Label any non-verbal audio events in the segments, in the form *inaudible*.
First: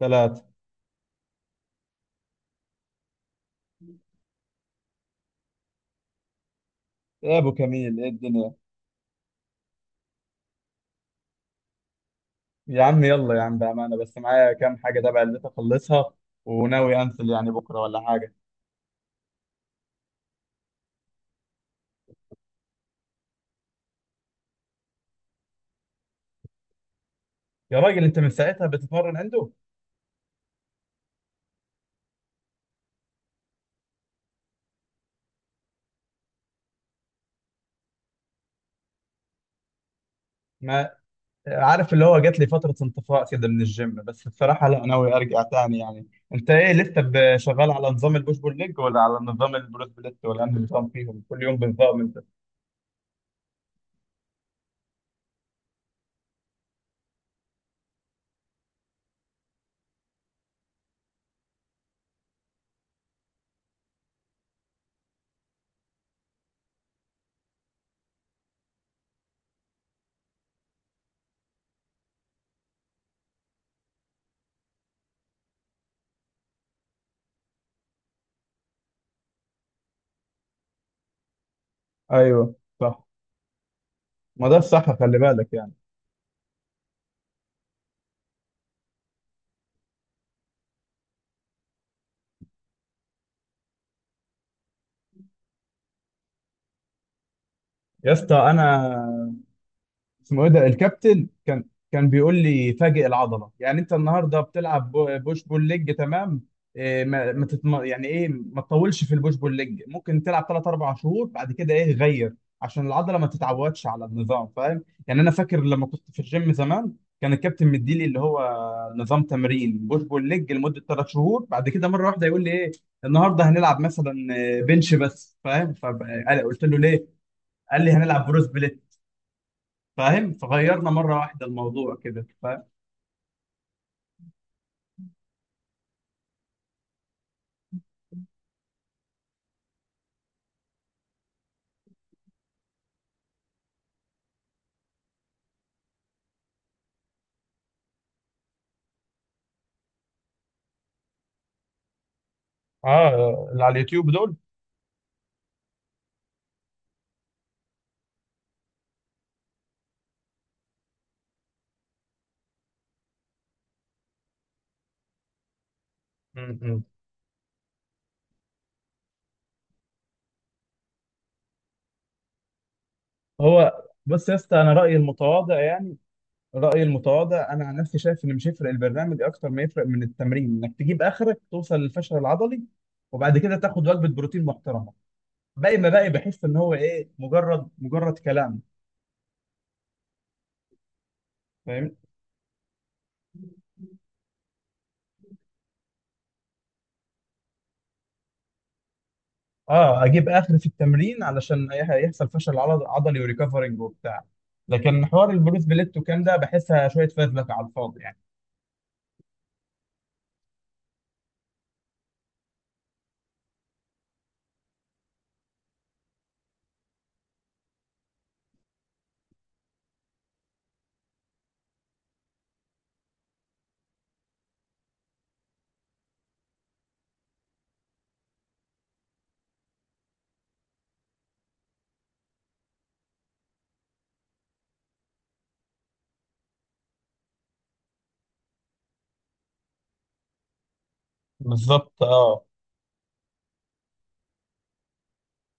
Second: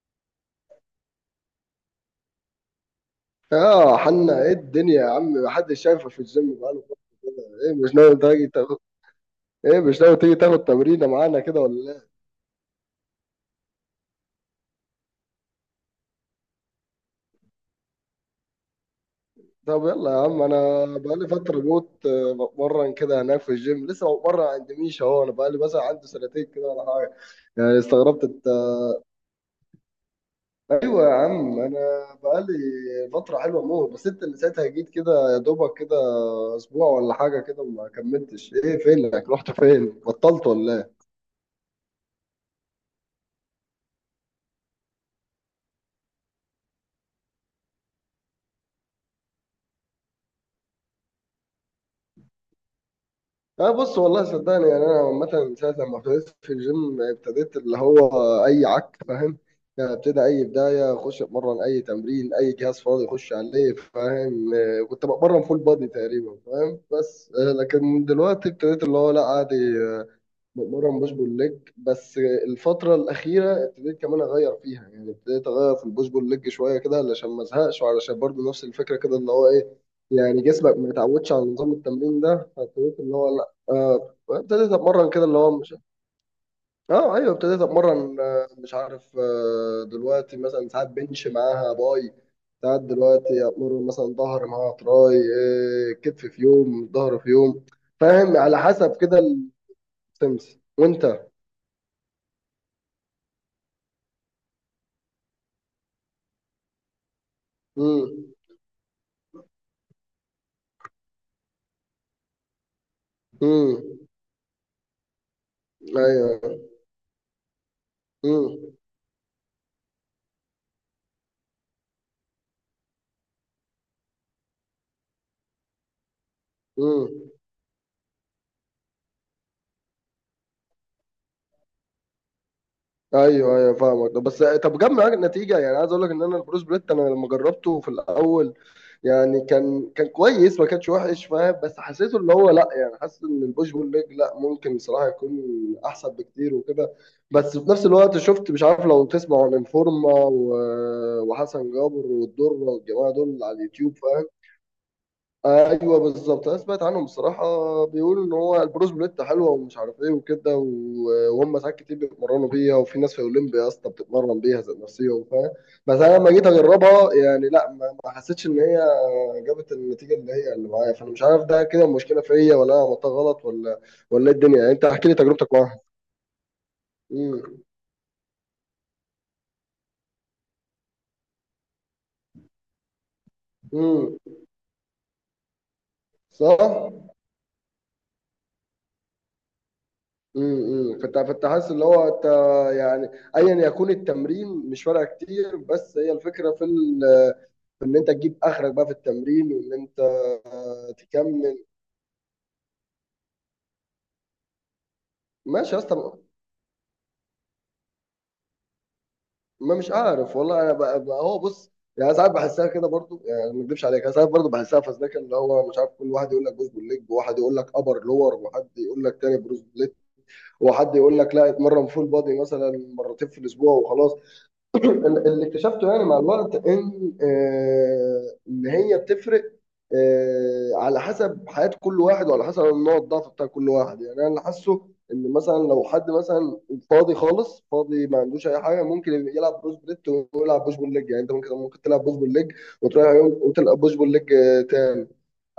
ثلاثة. اه، حنا ايه الدنيا يا عم؟ محدش شايفه في الجيم بقاله. يا أبو ايه مش كميل، إيه ناوي تيجي الدنيا؟ تاخد ايه، مش ناوي تيجي تاخد تمرينه معانا كده ولا لا؟ يا عم، يلا يا عم، بأمانة، بس معايا كام حاجة تبع اللي أخلصها، وناوي أنزل يعني بكرة ولا حاجة. طب يلا يا عم، انا بقالي فتره موت بتمرن كده هناك في الجيم، لسه بتمرن عند ميشا اهو. انا بقالي مثلا عندي سنتين كده ولا حاجه، يعني يا راجل، أنت استغربت من انت. ساعتها بتتمرن عنده؟ ايوه يا عم، انا بقالي فتره حلوه موت، بس انت اللي ساعتها جيت كده يا دوبك كده اسبوع ولا حاجه كده وما كملتش. ايه، فينك؟ رحت فين؟ بطلت ما ولا؟ عارف، اللي هو جات لي فترة انطفاء كده من الجيم، بس بصراحة لا، ناوي أرجع تاني يعني. أنت إيه، لسه شغال على نظام البوش بول ليج، ولا على نظام البروس بليت، ولا أنهي نظام فيهم كل يوم بنظام أنت؟ أه، بص والله صدقني، يعني أنا عامة من ساعة لما ابتديت في الجيم ابتديت اللي هو أي عك، فاهم؟ يعني ابتدى أي بداية أخش أتمرن، أي تمرين، أي جهاز فاضي أخش عليه، فاهم؟ أه، كنت بتمرن فول بادي تقريبا، فاهم؟ بس أه، لكن دلوقتي ابتديت اللي هو لا عادي مؤمرة مش بول ليج بس. الفترة الأخيرة ابتديت كمان أغير فيها، يعني ابتديت أغير في البوش بول ليج شوية كده علشان ما أزهقش، وعلشان برضو نفس الفكرة كده اللي هو إيه، يعني جسمك ما يتعودش على نظام التمرين ده. أيوه، فابتديت صح. اللي هو لأ، ما ده ابتديت الصح، أتمرن خلي كده اللي بالك هو يعني. مش... أه أيوه، ابتديت أتمرن، مش عارف، دلوقتي مثلا ساعات بنش معاها باي، ساعات دلوقتي أتمرن مثلا ظهر معاها تراي، كتف في يوم، ظهر في يوم، يا اسطى، فاهم؟ على أنا حسب كده اسمه ايه السمس. ده وأنت؟ الكابتن، كان بيقول لي فاجئ العضله، يعني انت النهارده بتلعب بوش بول ليج، تمام. إيه، ما ما تتم... يعني امم. ايه، ما تطولش في البوش بول ليج، ممكن تلعب 3 4 شهور بعد كده ايه غير، عشان العضله ما امم. تتعودش على النظام، فاهم؟ يعني انا فاكر لما كنت في ايوه. الجيم زمان كان الكابتن مديلي اللي هو امم. نظام تمرين بوش بول ليج لمده 3 شهور. بعد كده مره واحده يقول لي ايه، النهارده هنلعب مثلا بنش بس، فاهم؟ فقلت له ليه؟ امم. قال لي هنلعب بروس، فاهم؟ فغيرنا مره واحده الموضوع كده، فاهم. ايوه ايوه فاهمك. بس طب جاب معاك النتيجه يعني؟ عايز اقول لك ان انا البروس بليت انا لما جربته في الاول، يعني كان كويس، ما كانش وحش، فاهم؟ بس حسيته اللي هو لا، يعني حاسس ان البوش بول ليج لا ممكن صراحه يكون احسن بكتير وكده. بس في نفس الوقت شفت، مش عارف لو تسمع عن انفورما وحسن جابر والدره والجماعه دول اه، على اللي على اليوتيوب. اليوتيوب دول. ايوه بالظبط، انا سمعت عنهم بصراحه، بيقولوا ان هو البروز بليت حلوه ومش عارف ايه وكده، وهم ساعات كتير بيتمرنوا بيها، وفي ناس في اولمبيا اصلا بتتمرن بيها ذات نفسيا، فاهم؟ بس انا لما جيت م- م. اجربها يعني لا، ما حسيتش ان هي جابت النتيجه اللي هي اللي معايا. فانا مش عارف ده كده المشكله فيا ولا انا عملتها غلط ولا هو بص ولا يا ايه الدنيا؟ اسطى، يعني انا انت رايي احكي لي تجربتك المتواضع معاها. يعني، رايي المتواضع امم. انا عن نفسي، شايف ان مش يفرق البرنامج اكتر ما يفرق من التمرين، انك تجيب اخرك توصل للفشل العضلي، وبعد كده تاخد وجبه امم. بروتين محترمه. باقي ما باقي، بحس ان هو ايه، صح. مجرد كلام. امم، كنت حاسس اللي فاهم، هو انت يعني ايا يكون التمرين مش فارقه كتير، بس هي الفكره في ال... في ان انت تجيب اخرك بقى في التمرين، وان انت اه، اجيب اخر في التمرين تكمل. علشان هيحصل فشل عضلي، وريكفرنج وبتاع. لكن حوار البروس ماشي يا اسطى. بليت وكام ده، بحسها شويه فزلكه على الفاضي يعني. ما مش عارف والله، انا بقى، هو بص، يعني ساعات بحسها كده برضو، يعني ما اكذبش عليك، أنا ساعات برضو بحسها فزلكه، اللي هو مش عارف كل واحد يقول لك بوش بول ليج، وواحد يقول لك ابر لور، وحد يقول لك تاني بروز بليت، وحد يقول لك لا اتمرن فول بادي مثلا مرتين في الاسبوع وخلاص. *clears throat* اللي اكتشفته يعني مع الوقت ان ان هي بتفرق على حسب حياة كل واحد، وعلى حسب النوع الضعف بتاع كل واحد. يعني انا اللي حاسه ان مثلا لو حد مثلا فاضي خالص، فاضي ما عندوش اي حاجه، ممكن يلعب بروس بليت ويلعب بوش بول ليج. يعني انت ممكن بالظبط، تلعب بوش بول اه، ليج وتروح يوم وتلعب بوش بول ليج تاني.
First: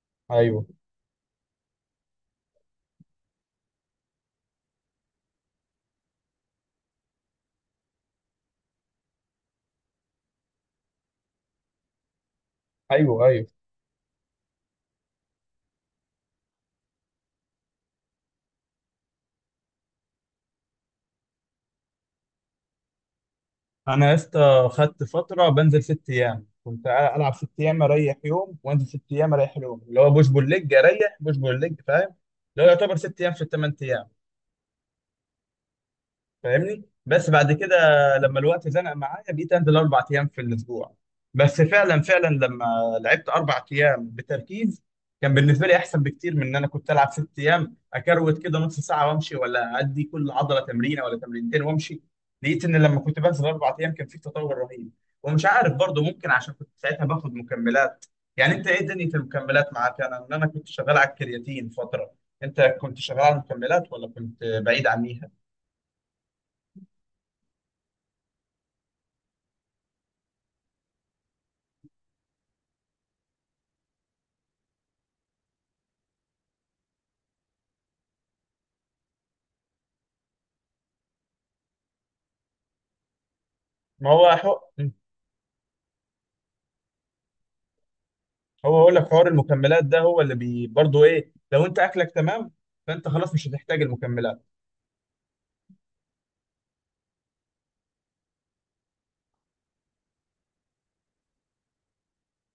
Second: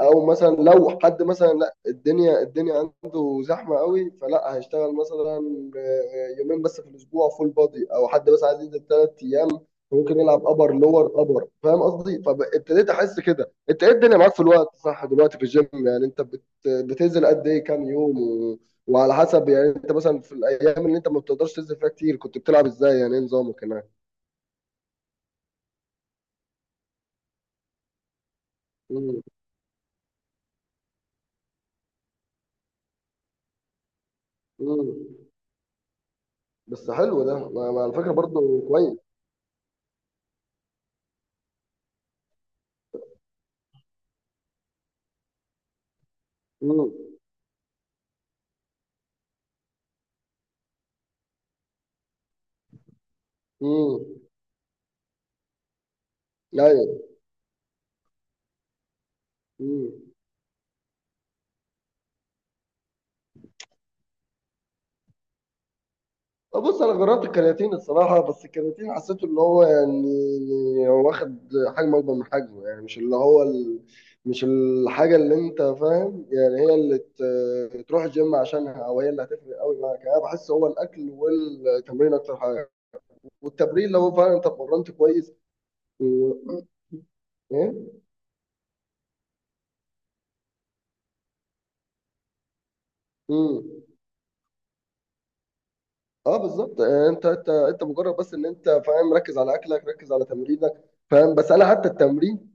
او مثلا ايوه، لو حد مثلا الدنيا عنده زحمه قوي، فلا هيشتغل مثلا يومين بس في الاسبوع فول بادي، او حد بس عايز ينزل ثلاث ايام ممكن يلعب ابر لور ابر، فاهم قصدي؟ فابتديت احس ايوه، ايوه. كده. انت ايه الدنيا معاك في الوقت صح دلوقتي في الجيم؟ يعني انت بتنزل قد ايه؟ كام يوم و... وعلى حسب، يعني انت مثلا في الايام اللي انت ما بتقدرش تنزل فيها كتير كنت بتلعب ازاي؟ يعني ايه نظامك هناك؟ انا يا اسطى، خدت فتره بنزل 6 ايام، كنت العب 6 ايام اريح يوم، وانزل ست مم. ايام اريح يوم، اللي هو بوش بول ليج اريح بوش بول ليج، فاهم؟ اللي هو يعتبر 6 ايام في ال 8 ايام. مم. فاهمني. بس حلو بس ده، بعد كده ما على فكره لما برضه الوقت زنق كويس. معايا، بقيت انزل 4 ايام في الاسبوع. بس فعلا فعلا، لما لعبت 4 ايام بتركيز، كان بالنسبه لي احسن بكتير من ان انا كنت امم. العب 6 ايام اكروت كده نص ساعه وامشي، ولا ادي كل عضله تمرينه ولا تمرينتين وامشي. لقيت ان لما كنت بنزل 4 ايام امم. كان في تطور رهيب. ومش عارف برضه، ممكن عشان كنت ساعتها ايوه. باخد مكملات. يعني انت، ايه دنيا المكملات معاك؟ مم. انا ان انا كنت شغال على الكرياتين فتره، انت كنت شغال على المكملات ولا كنت بعيد عنيها؟ بص انا جربت الكرياتين الصراحه، بس الكرياتين حسيته اللي هو يعني واخد حجم اكبر من حجمه، يعني مش اللي هو ال... مش الحاجه اللي انت فاهم يعني هي اللي تروح الجيم عشانها، او هي اللي هتفرق قوي معاك. يعني انا بحس هو الاكل والتمرين اكتر حاجه، والتمرين ما لو هو فعلا انت حق. اتمرنت كويس و... ايه؟ هو هقول لك حوار المكملات ده، هو اللي بي برضه ايه، لو انت اكلك تمام، فانت خلاص مش مم. هتحتاج المكملات. اه بالظبط، انت مجرد بس ان انت فاهم، ركز على اكلك ركز على تمرينك، فاهم؟ بس انا حتى التمرين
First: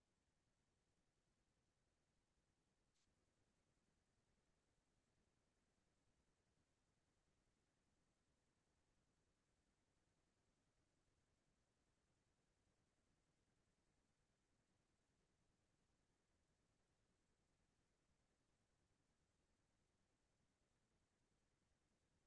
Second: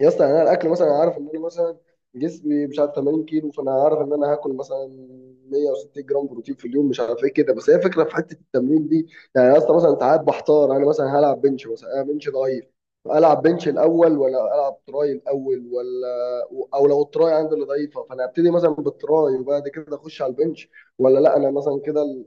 يا اسطى، يعني انا الاكل مثلا، أنا عارف ان انا مثلا جسمي مش عارف 80 كيلو، فانا عارف ان انا هاكل مثلا 160 جرام بروتين في اليوم مش عارف ايه كده. بس هي فكره في حته التمرين دي يعني يا اسطى. مثلا ساعات بحتار، انا مثلا هلعب بنش، مثلا انا بنش ضعيف، العب بنش الاول ولا العب تراي الاول؟ ولا او لو التراي عندي اللي ضعيفه فانا ابتدي مثلا بالتراي وبعد كده اخش على البنش؟ ولا لا انا مثلا كده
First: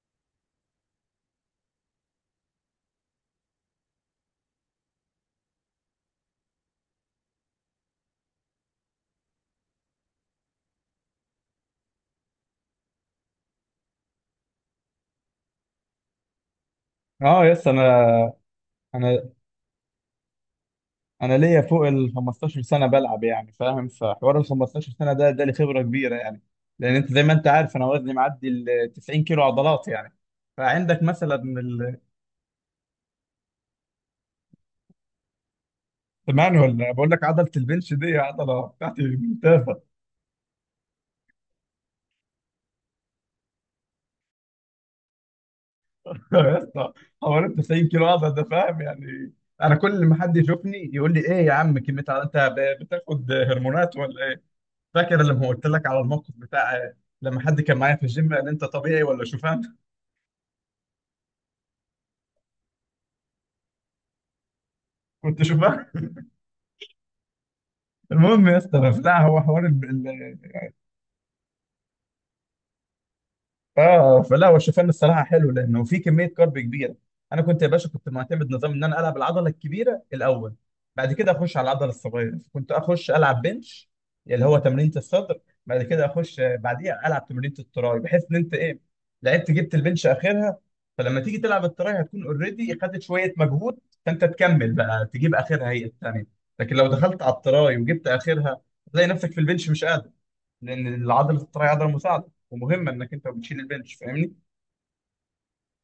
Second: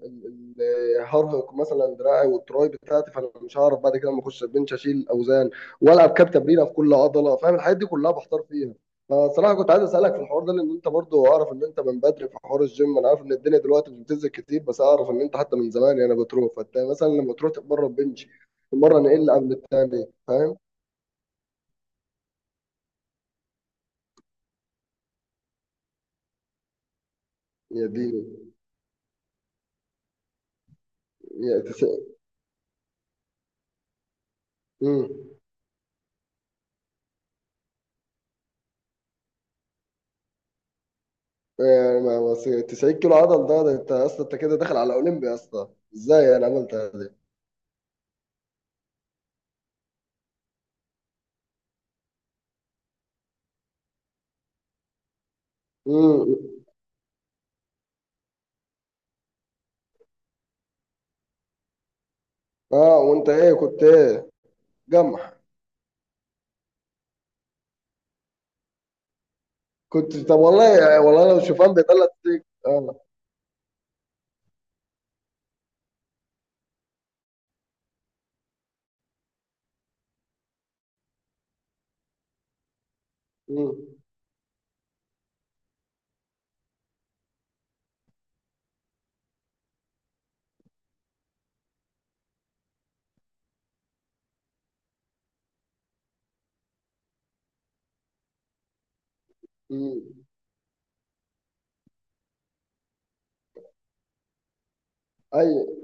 هرهق مثلا دراعي والتراي بتاعتي، فانا مش هعرف بعد كده لما اخش البنش اشيل اوزان والعب كاب تمرينه في كل عضله، فاهم؟ الحاجات دي كلها بحتار فيها. فصراحه كنت عايز اسالك في الحوار ده، لان انت برضو اعرف ان انت من بدري في حوار الجيم. انا عارف ان الدنيا دلوقتي مش بتنزل كتير، بس اعرف ان انت حتى من زمان يعني بتروح. فانت مثلا لما اه، تروح يس، تتمرن بنش، تتمرن ايه انا اللي قبل التاني، فاهم؟ انا ليا فوق ال 15 سنه بلعب يعني، فاهم؟ فحوار ال 15 سنه ده لي خبره كبيره يعني، لان انت زي ما انت عارف، انا يا وزني ديني. معدي ال 90 كيلو عضلات يعني. فعندك مثلا يا تس... مم. سمعني، ولا بقول لك؟ عضله البنش دي عضله بتاعتي ممتازه. يعني 90 كيلو عضل ده، ده انت اصلا انت كده داخل على اولمبيا اصلا. ازاي انا يا عملت اسطى، حوالي 90 كيلو عضل ده، فاهم يعني؟ انا كل ما حد يشوفني يقول لي ايه يا عم كميه عضل، انت بتاخد هرمونات ولا ايه؟ فاكر لما قلت لك على الموقف هذه؟ بتاع، لما حد كان معايا في الجيم قال انت طبيعي ولا شوفان؟ *laughs* اه وانت ايه كنت ايه، جمح؟ كنت شوفان. المهم يا اسطى، لا، هو حوار، كنت طب والله، والله لو شوفان بيطلع تيك. اه. اه فلا، هو الشوفان الصراحه حلو لانه في كميه كارب كبيره. انا كنت يا باشا، كنت معتمد نظام ان انا العب العضله الكبيره الاول، بعد كده اخش على العضله الصغيره. كنت اخش العب بنش، مم. اللي هو تمرينه الصدر. بعد كده اخش بعديها العب تمرينه التراي، بحيث ان انت ايه، لعبت جبت البنش اخرها. فلما تيجي تلعب التراي هتكون اوريدي خدت شويه مجهود، فانت تكمل بقى تجيب اخرها هي الثانيه. لكن لو دخلت على التراي وجبت اخرها، هتلاقي نفسك في البنش مش مم. قادر، لان العضله الطريه عضله مساعده ومهمه انك انت بتشيل البنش، فاهمني. ايوه.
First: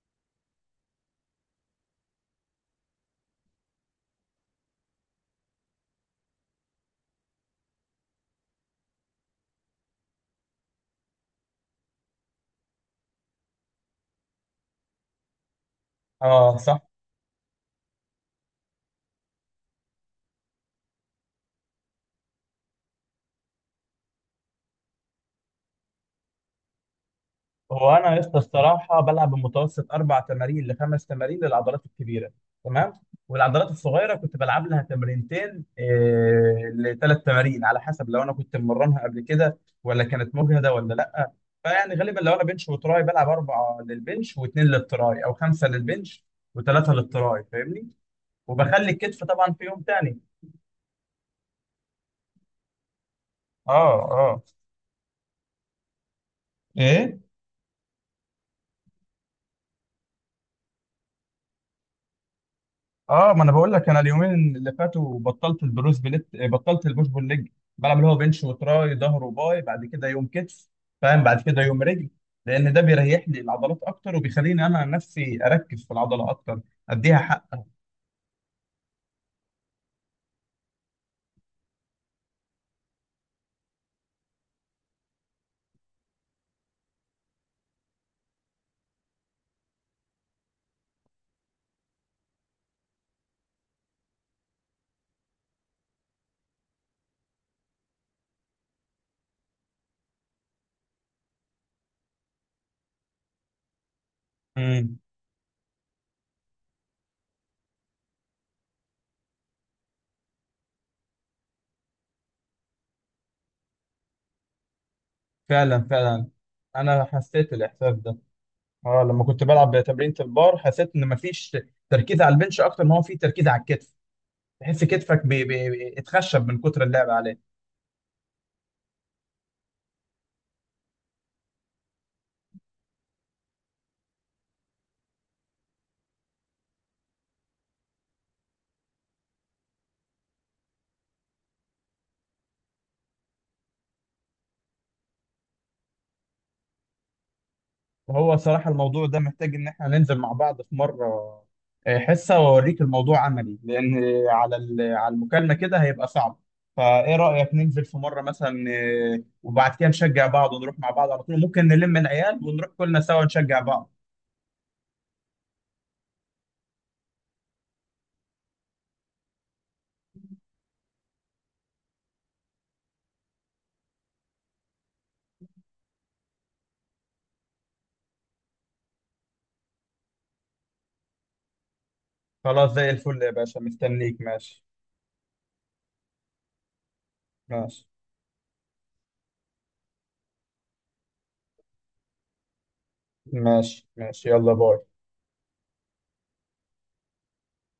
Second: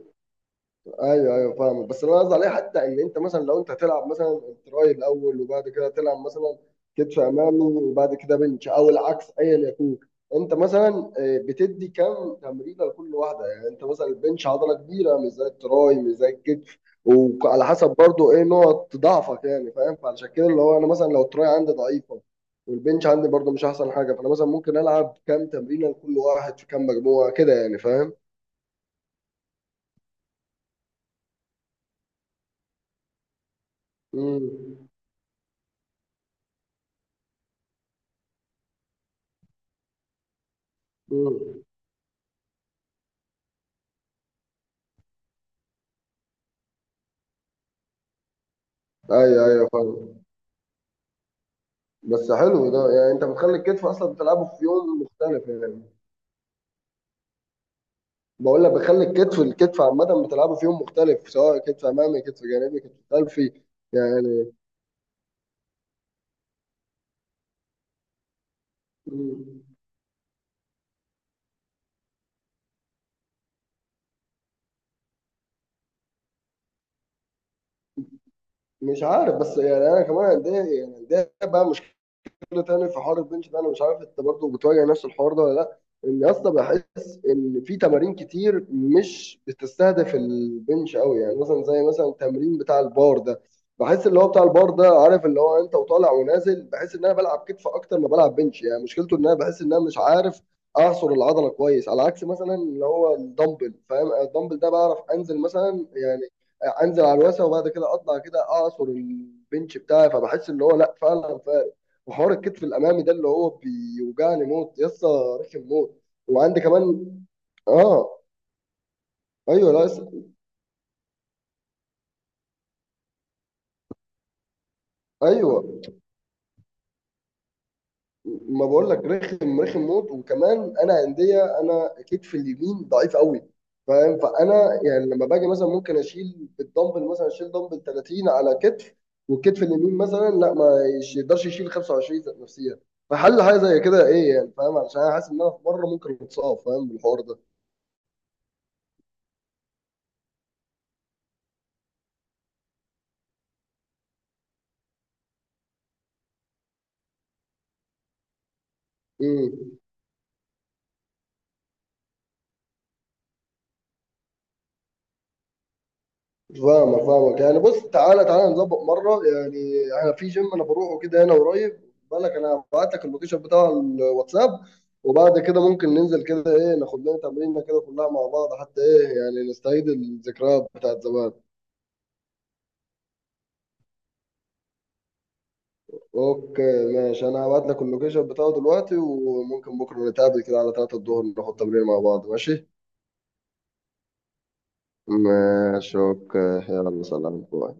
ايوه ايوه فاهمك. بس اللي انا قصدي عليه حتى ان انت مثلا، لو انت تلعب مثلا تراي الاول وبعد كده تلعب مثلا كتف امامي وبعد كده بنش، او العكس ايا يكون، انت مثلا بتدي كام تمرينه لكل واحده؟ يعني انت مثلا البنش عضله كبيره مش زي التراي، مش زي اه الكتف. صح. وعلى حسب برضو ايه نقط ضعفك، يعني فاهم؟ فعشان كده اللي هو انا مثلا لو التراي عندي ضعيفه والبنش عندي برضو مش احسن حاجه، فانا مثلا ممكن العب كام تمرينه لكل واحد في كام مجموعه كده يعني، هو فاهم؟ انا يا اسطى الصراحه بلعب بمتوسط اربع تمارين لخمس تمارين للعضلات الكبيره، تمام. والعضلات الصغيره كنت بلعب لها تمرينتين إيه لثلاث تمارين، على حسب لو انا كنت مرنها قبل كده ولا كانت مجهده ولا لا. امم. فيعني غالبا لو انا بنش وتراي، بلعب اربعه للبنش واثنين للتراي، او خمسه للبنش وثلاثه للتراي، فاهمني. وبخلي الكتف ايوه طبعا في ايوه يوم تاني. فاهم. بس حلو ده، يعني انت بتخلي الكتف اه، اصلا اه، بتلعبه في يوم مختلف يعني؟ ايه، بقول لك، بتخلي الكتف، الكتف عامه بتلعبه في يوم مختلف، سواء كتف امامي كتف جانبي كتف اه. ما انا خلفي بقول لك، انا يعني. اليومين اللي فاتوا بطلت البروس بليت، بطلت البوش بول ليج. بلعب اللي هو بنش وتراي، ظهر وباي، م- بعد كده يوم كتف، فاهم. بعد كده يوم رجل، لان ده بيريح لي العضلات اكتر، وبيخليني انا نفسي اركز في العضله اكتر. اديها حق. مش عارف، بس يعني انا كمان عندي، يعني عندي بقى مشكله كده تاني في حوار البنش ده. انا مش عارف انت برضه بتواجه نفس الحوار ده ولا لا، ان يا اسطى بحس ان في تمارين كتير مش بتستهدف البنش قوي. يعني مثلا زي مثلا التمرين بتاع البار ده، بحس اللي هو بتاع البار ده، عارف اللي هو انت وطالع ونازل، بحس ان انا بلعب كتف اكتر ما بلعب بنش. يعني مشكلته ان انا بحس ان انا مش عارف اعصر العضله كويس، على عكس مثلا اللي هو الدمبل، فاهم؟ الدمبل ده بعرف امم انزل مثلا يعني انزل على الواسع وبعد كده اطلع كده اعصر البنش بتاعي، فبحس اللي هو لا فعلا. وحوار الكتف الامامي ده اللي هو بيوجعني موت يسطا، رخم فعلا موت. فعلا، وعندي انا كمان. حسيت الاحساس ده، اه. اه. لما كنت ايوه. بلعب لا تمرينة يس-. البار حسيت ان مفيش تركيز على البنش اكتر ما هو في تركيز على الكتف، تحس كتفك ايوه، بيتخشب من كتر اللعب عليه. ما بقول لك رخم رخم موت. وكمان انا عندي، انا كتف اليمين ضعيف قوي، فاهم؟ فانا يعني لما باجي مثلا ممكن اشيل بالدمبل، مثلا اشيل دمبل 30 على كتف، والكتف اليمين مثلا لا، ما يش- يقدرش يشيل 25 ذات نفسيا. فحل حاجه زي كده ايه يعني، فاهم؟ علشان انا حاسس ان انا في مره ممكن اتصاب، فاهم بالحوار ده؟ هو صراحة الموضوع ده محتاج إن إحنا ننزل مع بعض في مرة، حصة، وأوريك الموضوع عملي، لأن على على المكالمة كده هيبقى صعب. فإيه رأيك ننزل في مرة مثلا، وبعد امم. كده نشجع بعض ونروح مع بعض على طول. ممكن نلم العيال ونروح كلنا سوا نشجع بعض. فاهمك يعني، بص، تعالى نظبط مرة يعني. انا في جيم انا بروحه كده هنا قريب، بالك؟ انا هبعت لك اللوكيشن بتاع الواتساب، وبعد كده ممكن ننزل كده، ايه ناخد لنا تمرينة كده كلها مع بعض، حتى ايه يعني نستعيد الذكريات بتاعت زمان. خلاص، زي الفل يا باشا، مستنيك. ماشي. اوكي ماشي، انا هبعت لك ماشي اللوكيشن بتاعه دلوقتي، وممكن بكرة نتقابل كده على 3 الظهر، ناخد تمرين مع بعض، ماشي؟ ماشي، ماشي يلا، باي. ماشي اوكي. يلا سلام، باي.